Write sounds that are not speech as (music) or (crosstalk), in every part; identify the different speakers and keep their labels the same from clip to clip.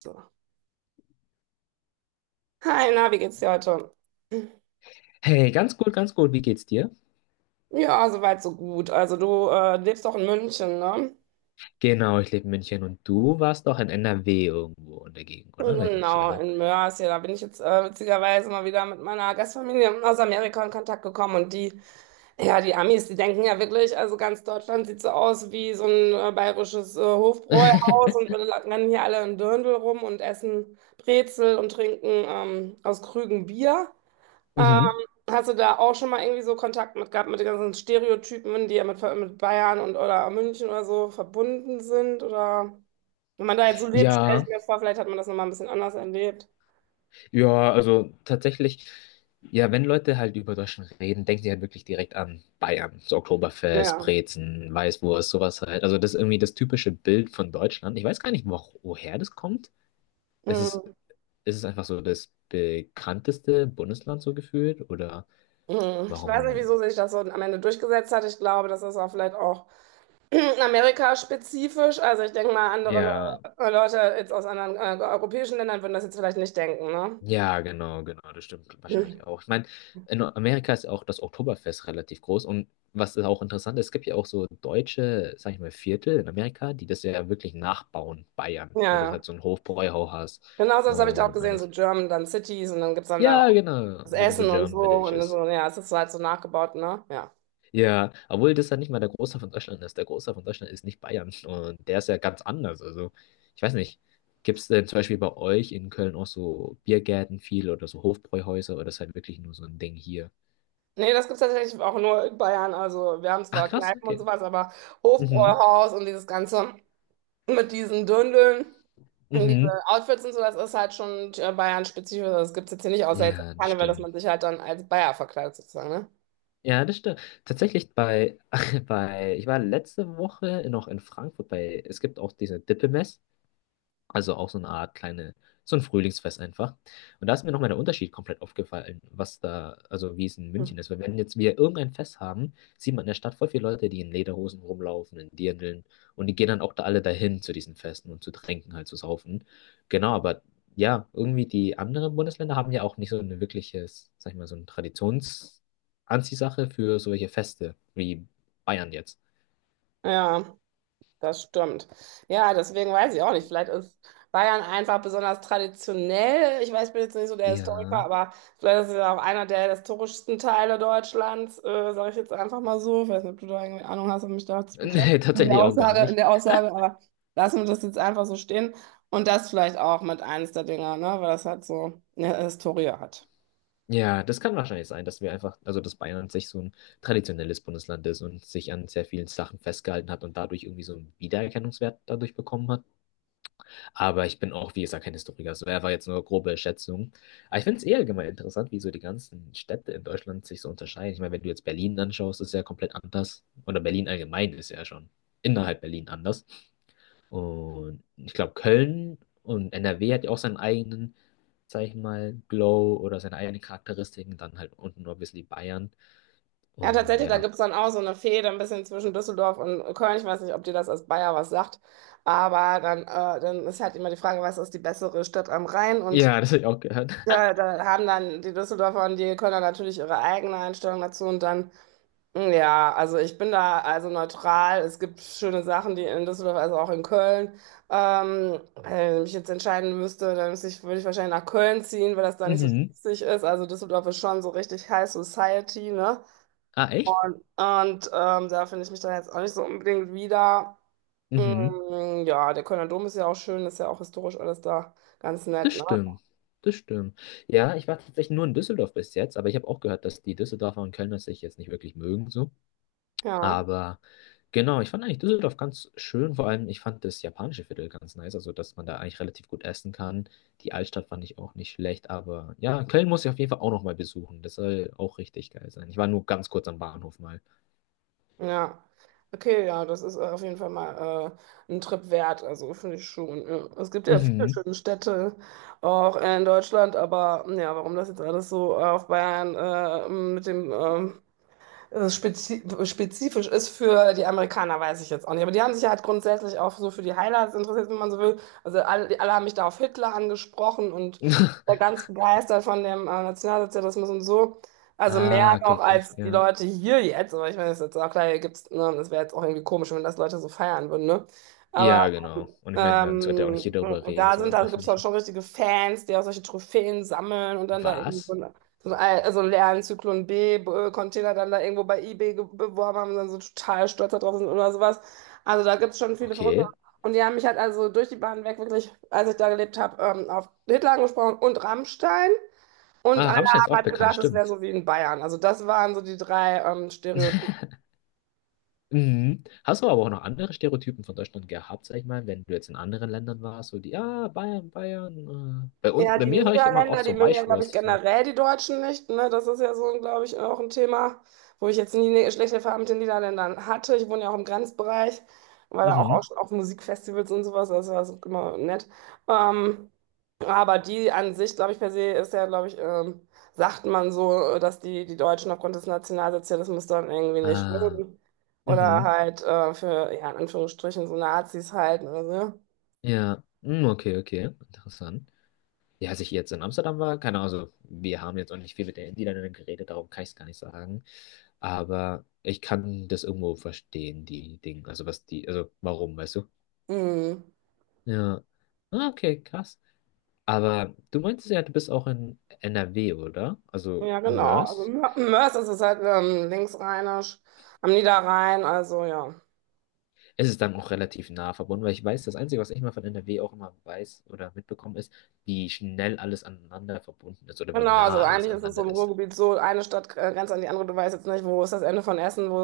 Speaker 1: So. Hi, na, wie geht's dir heute?
Speaker 2: Hey, ganz gut, ganz gut. Wie geht's dir?
Speaker 1: Ja, soweit, so gut. Also du lebst doch in München, ne?
Speaker 2: Genau, ich lebe in München und du warst doch in NRW irgendwo in der Gegend, oder? Wenn ich mich nicht
Speaker 1: Genau,
Speaker 2: irre.
Speaker 1: in Mörs. Ja, da bin ich jetzt witzigerweise mal wieder mit meiner Gastfamilie aus Amerika in Kontakt gekommen ja, die Amis, die denken ja wirklich, also ganz Deutschland sieht so aus wie so ein bayerisches Hofbräuhaus und wir
Speaker 2: (laughs)
Speaker 1: rennen hier alle in Dirndl rum und essen Brezel und trinken aus Krügen Bier. Ähm,
Speaker 2: Mhm.
Speaker 1: hast du da auch schon mal irgendwie so Kontakt mit gehabt, mit den ganzen Stereotypen, die ja mit Bayern und oder München oder so verbunden sind? Oder wenn man da jetzt so lebt, stelle ich
Speaker 2: Ja,
Speaker 1: mir vor, vielleicht hat man das nochmal ein bisschen anders erlebt.
Speaker 2: ja, also tatsächlich, ja, wenn Leute halt über Deutschland reden, denken sie halt wirklich direkt an Bayern. So Oktoberfest,
Speaker 1: Ja.
Speaker 2: Brezen, Weißwurst, sowas halt. Also das ist irgendwie das typische Bild von Deutschland. Ich weiß gar nicht, woher das kommt. Es ist,
Speaker 1: Mhm.
Speaker 2: Es ist einfach so das bekannteste Bundesland so gefühlt oder
Speaker 1: Mhm. Ich weiß nicht,
Speaker 2: warum?
Speaker 1: wieso sich das so am Ende durchgesetzt hat. Ich glaube, das ist auch vielleicht auch (clears throat) Amerika-spezifisch. Also ich denke mal, andere Le
Speaker 2: Ja,
Speaker 1: Leute jetzt aus anderen europäischen Ländern würden das jetzt vielleicht nicht denken, ne?
Speaker 2: ja, genau, das stimmt
Speaker 1: Mhm.
Speaker 2: wahrscheinlich auch. Ich meine, in Amerika ist ja auch das Oktoberfest relativ groß und was da auch interessant ist, es gibt ja auch so deutsche, sag ich mal, Viertel in Amerika, die das ja wirklich nachbauen, Bayern,
Speaker 1: Ja,
Speaker 2: wo du halt
Speaker 1: ja.
Speaker 2: so einen Hofbräuhaus hast
Speaker 1: Genauso, das habe ich da auch
Speaker 2: und
Speaker 1: gesehen, so
Speaker 2: alles.
Speaker 1: German, dann Cities und dann gibt es dann da
Speaker 2: Ja,
Speaker 1: auch.
Speaker 2: genau,
Speaker 1: Das
Speaker 2: genau so
Speaker 1: Essen und so
Speaker 2: German
Speaker 1: und
Speaker 2: Villages.
Speaker 1: so, ja, es ist halt so nachgebaut, ne? Ja.
Speaker 2: Ja, obwohl das ja nicht mal der Großteil von Deutschland ist. Der Großteil von Deutschland ist nicht Bayern und der ist ja ganz anders. Also, ich weiß nicht, gibt es denn zum Beispiel bei euch in Köln auch so Biergärten viel oder so Hofbräuhäuser oder ist halt wirklich nur so ein Ding hier?
Speaker 1: Nee, das gibt's tatsächlich auch nur in Bayern. Also wir haben
Speaker 2: Ach
Speaker 1: zwar
Speaker 2: krass,
Speaker 1: Kneipen und
Speaker 2: okay.
Speaker 1: sowas, aber
Speaker 2: Mhm.
Speaker 1: Hofbräuhaus und dieses Ganze mit diesen Döndeln und diese
Speaker 2: Mhm.
Speaker 1: Outfits und so, das ist halt schon Bayern-spezifisch. Also, das gibt's jetzt hier nicht, außer jetzt auf
Speaker 2: Ja, das
Speaker 1: Karneval, dass
Speaker 2: stimmt.
Speaker 1: man sich halt dann als Bayer verkleidet sozusagen, ne?
Speaker 2: Ja, das stimmt. Tatsächlich (laughs) bei, ich war letzte Woche noch in Frankfurt bei, es gibt auch diese Dippemess. Also auch so eine Art kleine, so ein Frühlingsfest einfach. Und da ist mir nochmal der Unterschied komplett aufgefallen, was da, also wie es in
Speaker 1: Hm.
Speaker 2: München ist. Weil wenn jetzt wir irgendein Fest haben, sieht man in der Stadt voll viele Leute, die in Lederhosen rumlaufen, in Dirndeln. Und die gehen dann auch da alle dahin zu diesen Festen und zu trinken, halt zu saufen. Genau, aber ja, irgendwie die anderen Bundesländer haben ja auch nicht so eine wirkliches, sag ich mal, so eine Traditionsanziehsache für solche Feste, wie Bayern jetzt.
Speaker 1: Ja. Das stimmt. Ja, deswegen weiß ich auch nicht. Vielleicht ist Bayern einfach besonders traditionell. Ich weiß, ich bin jetzt nicht so der Historiker,
Speaker 2: Ja,
Speaker 1: aber vielleicht ist es ja auch einer der historischsten Teile Deutschlands, sage ich jetzt einfach mal so. Ich weiß nicht, ob du da irgendwie Ahnung hast, um mich da zu
Speaker 2: (laughs) nee,
Speaker 1: bekräftigen in der
Speaker 2: tatsächlich auch gar
Speaker 1: Aussage, in
Speaker 2: nicht.
Speaker 1: der Aussage, aber lassen wir das jetzt einfach so stehen. Und das vielleicht auch mit eines der Dinger, ne? Weil das halt so eine Historie hat.
Speaker 2: Ja, das kann wahrscheinlich sein, dass wir einfach, also dass Bayern an sich so ein traditionelles Bundesland ist und sich an sehr vielen Sachen festgehalten hat und dadurch irgendwie so einen Wiedererkennungswert dadurch bekommen hat. Aber ich bin auch, wie gesagt, kein Historiker. Es wäre jetzt nur grobe Schätzung. Aber ich finde es eh allgemein interessant, wie so die ganzen Städte in Deutschland sich so unterscheiden. Ich meine, wenn du jetzt Berlin anschaust, ist ja komplett anders. Oder Berlin allgemein ist ja schon innerhalb Berlin anders. Und ich glaube, Köln und NRW hat ja auch seinen eigenen, sag ich mal, Glow oder seine eigenen Charakteristiken. Dann halt unten nur ein die Bayern.
Speaker 1: Ja,
Speaker 2: Und
Speaker 1: tatsächlich, da
Speaker 2: ja.
Speaker 1: gibt's dann auch so eine Fehde ein bisschen zwischen Düsseldorf und Köln. Ich weiß nicht, ob dir das als Bayer was sagt, aber dann ist halt immer die Frage, was ist die bessere Stadt am Rhein? Und
Speaker 2: Ja, (laughs) das habe ich auch gehört. (laughs)
Speaker 1: da haben dann die Düsseldorfer und die Kölner natürlich ihre eigene Einstellung dazu. Und dann, mh, ja, also ich bin da also neutral. Es gibt schöne Sachen, die in Düsseldorf, also auch in Köln. Wenn ich mich jetzt entscheiden müsste, dann würde ich wahrscheinlich nach Köln ziehen, weil das da nicht so
Speaker 2: Mhm.
Speaker 1: witzig ist. Also Düsseldorf ist schon so richtig High Society, ne?
Speaker 2: Ah, echt?
Speaker 1: Da finde ich mich dann jetzt auch nicht so unbedingt wieder.
Speaker 2: Mhm.
Speaker 1: Mm, ja, der Kölner Dom ist ja auch schön, ist ja auch historisch alles da ganz nett,
Speaker 2: Das
Speaker 1: ne?
Speaker 2: stimmt. Das stimmt. Ja, ich war tatsächlich nur in Düsseldorf bis jetzt, aber ich habe auch gehört, dass die Düsseldorfer und Kölner sich jetzt nicht wirklich mögen, so.
Speaker 1: Ja,
Speaker 2: Aber genau, ich fand eigentlich Düsseldorf ganz schön. Vor allem, ich fand das japanische Viertel ganz nice. Also, dass man da eigentlich relativ gut essen kann. Die Altstadt fand ich auch nicht schlecht. Aber ja, Köln muss ich auf jeden Fall auch nochmal besuchen. Das soll auch richtig geil sein. Ich war nur ganz kurz am Bahnhof mal.
Speaker 1: ja. Okay, ja, das ist auf jeden Fall mal ein Trip wert, also finde ich schon. Ja. Es gibt ja viele
Speaker 2: Mhm.
Speaker 1: schöne Städte auch in Deutschland, aber ja, warum das jetzt alles so auf Bayern mit dem spezifisch ist für die Amerikaner, weiß ich jetzt auch nicht. Aber die haben sich ja halt grundsätzlich auch so für die Highlights interessiert, wenn man so will. Also alle haben mich da auf Hitler angesprochen und war
Speaker 2: (laughs)
Speaker 1: ganz begeistert von dem Nationalsozialismus und so. Also mehr
Speaker 2: Ah,
Speaker 1: noch
Speaker 2: okay, krass,
Speaker 1: als die
Speaker 2: ja.
Speaker 1: Leute hier jetzt. Aber ich meine, das ist jetzt auch klar, hier gibt's, ne, das wäre jetzt auch irgendwie komisch, wenn das Leute so feiern würden, ne? Aber
Speaker 2: Ja, genau. Und ich meine, man sollte auch nicht hier
Speaker 1: ähm,
Speaker 2: darüber reden, so im
Speaker 1: da gibt es auch
Speaker 2: Öffentlichen.
Speaker 1: schon richtige Fans, die auch solche Trophäen sammeln und dann da irgendwie
Speaker 2: Was?
Speaker 1: also leeren Zyklon B Container dann da irgendwo bei eBay beworben haben und dann so total stolz da sind oder sowas. Also da gibt es schon viele Verrückte.
Speaker 2: Okay.
Speaker 1: Und die haben mich halt also durch die Bahn weg wirklich, als ich da gelebt habe, auf Hitler angesprochen und Rammstein. Und
Speaker 2: Ah,
Speaker 1: alle
Speaker 2: Rammstein ist
Speaker 1: haben
Speaker 2: auch
Speaker 1: halt
Speaker 2: bekannt,
Speaker 1: gedacht, das wäre
Speaker 2: stimmt.
Speaker 1: so wie in Bayern. Also das waren so die drei Stereotypen.
Speaker 2: Mhm. Hast du aber auch noch andere Stereotypen von Deutschland gehabt, sag ich mal, wenn du jetzt in anderen Ländern warst, so die, ja, Bayern, Bayern. Bei uns,
Speaker 1: Ja,
Speaker 2: bei
Speaker 1: die
Speaker 2: mir höre ich immer auch
Speaker 1: Niederländer, die
Speaker 2: so
Speaker 1: mögen ja, glaube ich,
Speaker 2: Weichwurst, so.
Speaker 1: generell die Deutschen nicht. Ne? Das ist ja so, glaube ich, auch ein Thema, wo ich jetzt nie eine schlechte Erfahrung mit den Niederländern hatte. Ich wohne ja auch im Grenzbereich, war auch
Speaker 2: Mhm.
Speaker 1: schon auf Musikfestivals und sowas, das war so immer nett. Ähm, aber die an sich, glaube ich, per se ist ja, glaube ich, sagt man so, dass die Deutschen aufgrund des Nationalsozialismus dann irgendwie nicht
Speaker 2: Äh,
Speaker 1: mögen. Oder
Speaker 2: mhm.
Speaker 1: halt ja, in Anführungsstrichen, so Nazis halt. Also,
Speaker 2: Ja, mm, okay, okay, interessant. Ja, als ich jetzt in Amsterdam war, keine Ahnung, also wir haben jetzt auch nicht viel mit den Niederländern geredet, darum kann ich es gar nicht sagen. Aber ich kann das irgendwo verstehen, die Dinge, also was die, also warum, weißt du?
Speaker 1: mhm.
Speaker 2: Ja. Ah, okay, krass. Aber du meintest ja, du bist auch in NRW, oder? Also
Speaker 1: Ja,
Speaker 2: in
Speaker 1: genau. Also
Speaker 2: Mörs.
Speaker 1: Mörs ist es halt linksrheinisch, am Niederrhein, also ja.
Speaker 2: Es ist dann auch relativ nah verbunden, weil ich weiß, das Einzige, was ich mal von NRW auch immer weiß oder mitbekommen ist, wie schnell alles aneinander verbunden ist oder wie
Speaker 1: Genau, also
Speaker 2: nah alles
Speaker 1: eigentlich ist es so
Speaker 2: aneinander
Speaker 1: im
Speaker 2: ist.
Speaker 1: Ruhrgebiet so, eine Stadt grenzt an die andere, du weißt jetzt nicht, wo ist das Ende von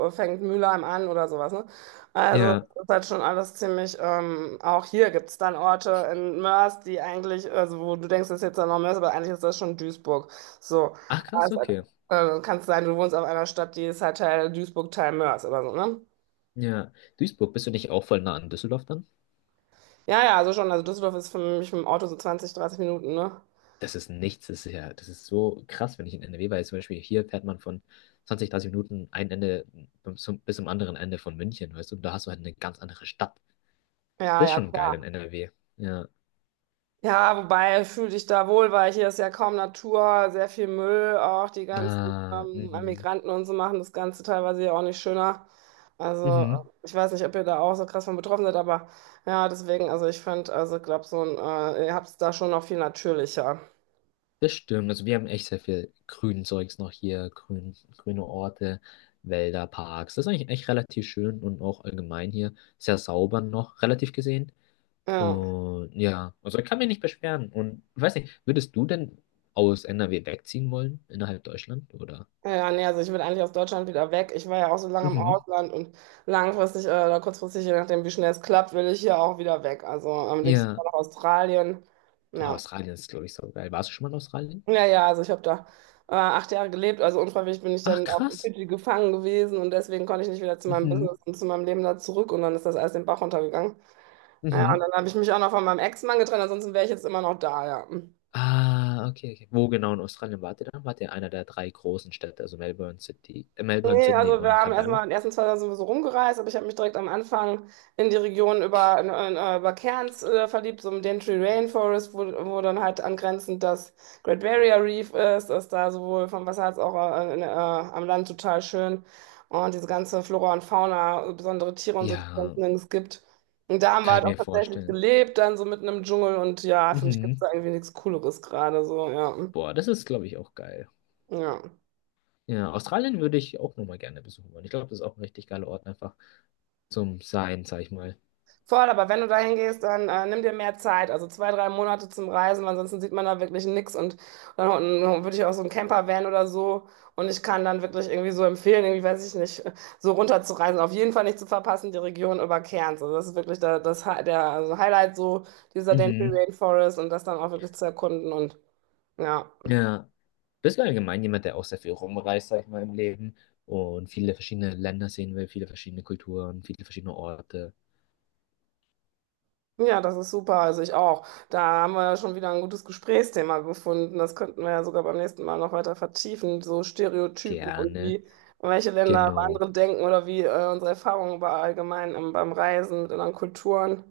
Speaker 1: wo fängt Mülheim an oder sowas, ne? Also
Speaker 2: Ja.
Speaker 1: das ist halt schon alles ziemlich, auch hier gibt es dann Orte in Mörs, die eigentlich, also wo du denkst, das ist jetzt dann noch Mörs, aber eigentlich ist das schon Duisburg. So,
Speaker 2: Ach krass,
Speaker 1: also,
Speaker 2: okay.
Speaker 1: kann es sein, du wohnst auf einer Stadt, die ist halt Teil Duisburg, Teil Mörs oder so, ne?
Speaker 2: Ja. Duisburg, bist du nicht auch voll nah an Düsseldorf dann?
Speaker 1: Ja, ja, also schon. Also Düsseldorf ist für mich mit dem Auto so 20, 30 Minuten, ne?
Speaker 2: Das ist nichts, das ist ja, das ist so krass, wenn ich in NRW war. Jetzt zum Beispiel hier fährt man von 20, 30 Minuten ein Ende bis zum anderen Ende von München, weißt du? Und da hast du halt eine ganz andere Stadt.
Speaker 1: Ja,
Speaker 2: Das ist
Speaker 1: ja,
Speaker 2: schon geil in
Speaker 1: klar.
Speaker 2: NRW. Ja.
Speaker 1: Ja, wobei fühle dich da wohl, weil hier ist ja kaum Natur, sehr viel Müll, auch die ganzen
Speaker 2: Ah, mhm.
Speaker 1: Migranten und so machen das Ganze teilweise ja auch nicht schöner. Also
Speaker 2: Mhm.
Speaker 1: ich weiß nicht, ob ihr da auch so krass von betroffen seid, aber ja, deswegen, also ich fand, also glaube ihr habt es da schon noch viel natürlicher.
Speaker 2: Das stimmt. Also wir haben echt sehr viel grünen Zeugs noch hier, grüne Orte, Wälder, Parks. Das ist eigentlich echt relativ schön und auch allgemein hier sehr sauber noch, relativ gesehen.
Speaker 1: Ja.
Speaker 2: Und ja, also ich kann mich nicht beschweren. Und weiß nicht, würdest du denn aus NRW wegziehen wollen, innerhalb Deutschland, oder?
Speaker 1: Ja, nee, also ich will eigentlich aus Deutschland wieder weg. Ich war ja auch so lange im
Speaker 2: Mhm.
Speaker 1: Ausland und langfristig oder kurzfristig, je nachdem, wie schnell es klappt, will ich hier auch wieder weg. Also am liebsten
Speaker 2: Ja.
Speaker 1: nach Australien.
Speaker 2: Oh,
Speaker 1: Ja,
Speaker 2: Australien ist, glaube ich, so geil. Warst du schon mal in Australien?
Speaker 1: ja, also ich habe da 8 Jahre gelebt, also unfreiwillig bin ich
Speaker 2: Ach,
Speaker 1: dann auf
Speaker 2: krass.
Speaker 1: Fidschi gefangen gewesen und deswegen konnte ich nicht wieder zu meinem
Speaker 2: Mhm.
Speaker 1: Business und zu meinem Leben da zurück und dann ist das alles den Bach runtergegangen. Ja, und
Speaker 2: Mhm.
Speaker 1: dann habe ich mich auch noch von meinem Ex-Mann getrennt, ansonsten wäre ich jetzt immer noch da, ja.
Speaker 2: Ah, okay, okay. Wo genau in Australien wart ihr dann? Wart ihr in einer der drei großen Städte, also Melbourne,
Speaker 1: Nee,
Speaker 2: Sydney
Speaker 1: also wir
Speaker 2: und
Speaker 1: haben erstmal
Speaker 2: Canberra?
Speaker 1: in den ersten zwei Tagen sowieso rumgereist, aber ich habe mich direkt am Anfang in die Region über Cairns verliebt, so im Daintree Rainforest, wo dann halt angrenzend das Great Barrier Reef ist, ist da sowohl vom Wasser als auch am Land total schön. Und diese ganze Flora und Fauna, besondere Tiere und so, die es
Speaker 2: Ja,
Speaker 1: sonst nirgends gibt. Und da haben wir
Speaker 2: kann ich
Speaker 1: halt auch
Speaker 2: mir
Speaker 1: tatsächlich
Speaker 2: vorstellen.
Speaker 1: gelebt, dann so mitten im Dschungel und ja, für mich gibt es
Speaker 2: Mhm.
Speaker 1: da irgendwie nichts Cooleres gerade so, ja.
Speaker 2: Boah, das ist, glaube ich, auch geil.
Speaker 1: Ja.
Speaker 2: Ja, Australien würde ich auch nochmal gerne besuchen wollen. Ich glaube, das ist auch ein richtig geiler Ort einfach zum Sein, sag ich mal.
Speaker 1: Voll, aber wenn du dahin gehst, dann nimm dir mehr Zeit, also 2, 3 Monate zum Reisen, weil ansonsten sieht man da wirklich nichts und dann würde ich auch so einen Camper-Van oder so und ich kann dann wirklich irgendwie so empfehlen, irgendwie weiß ich nicht, so runterzureisen, auf jeden Fall nicht zu verpassen, die Region über Cairns, also das ist wirklich da, das, Hi- der also Highlight so dieser Denali
Speaker 2: Mhm.
Speaker 1: Rainforest und das dann auch wirklich zu erkunden und ja.
Speaker 2: Ja. Bist du allgemein jemand, der auch sehr viel rumreist, sag ich mal, im Leben und viele verschiedene Länder sehen will, viele verschiedene Kulturen, viele verschiedene Orte?
Speaker 1: Ja, das ist super. Also ich auch. Da haben wir ja schon wieder ein gutes Gesprächsthema gefunden. Das könnten wir ja sogar beim nächsten Mal noch weiter vertiefen. So Stereotypen und
Speaker 2: Gerne.
Speaker 1: wie welche Länder über
Speaker 2: Genau.
Speaker 1: andere denken oder wie unsere Erfahrungen über allgemein beim Reisen mit anderen Kulturen.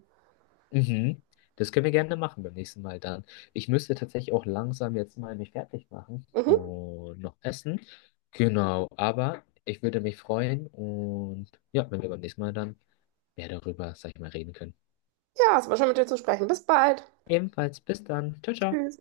Speaker 2: Mhm. Das können wir gerne machen beim nächsten Mal dann. Ich müsste tatsächlich auch langsam jetzt mal mich fertig machen
Speaker 1: Mhm.
Speaker 2: und noch essen. Genau, aber ich würde mich freuen und ja, wenn wir beim nächsten Mal dann mehr darüber, sag ich mal, reden können.
Speaker 1: Ja, es war schön mit dir zu sprechen. Bis bald.
Speaker 2: Ebenfalls bis dann. Ciao, ciao.
Speaker 1: Tschüss.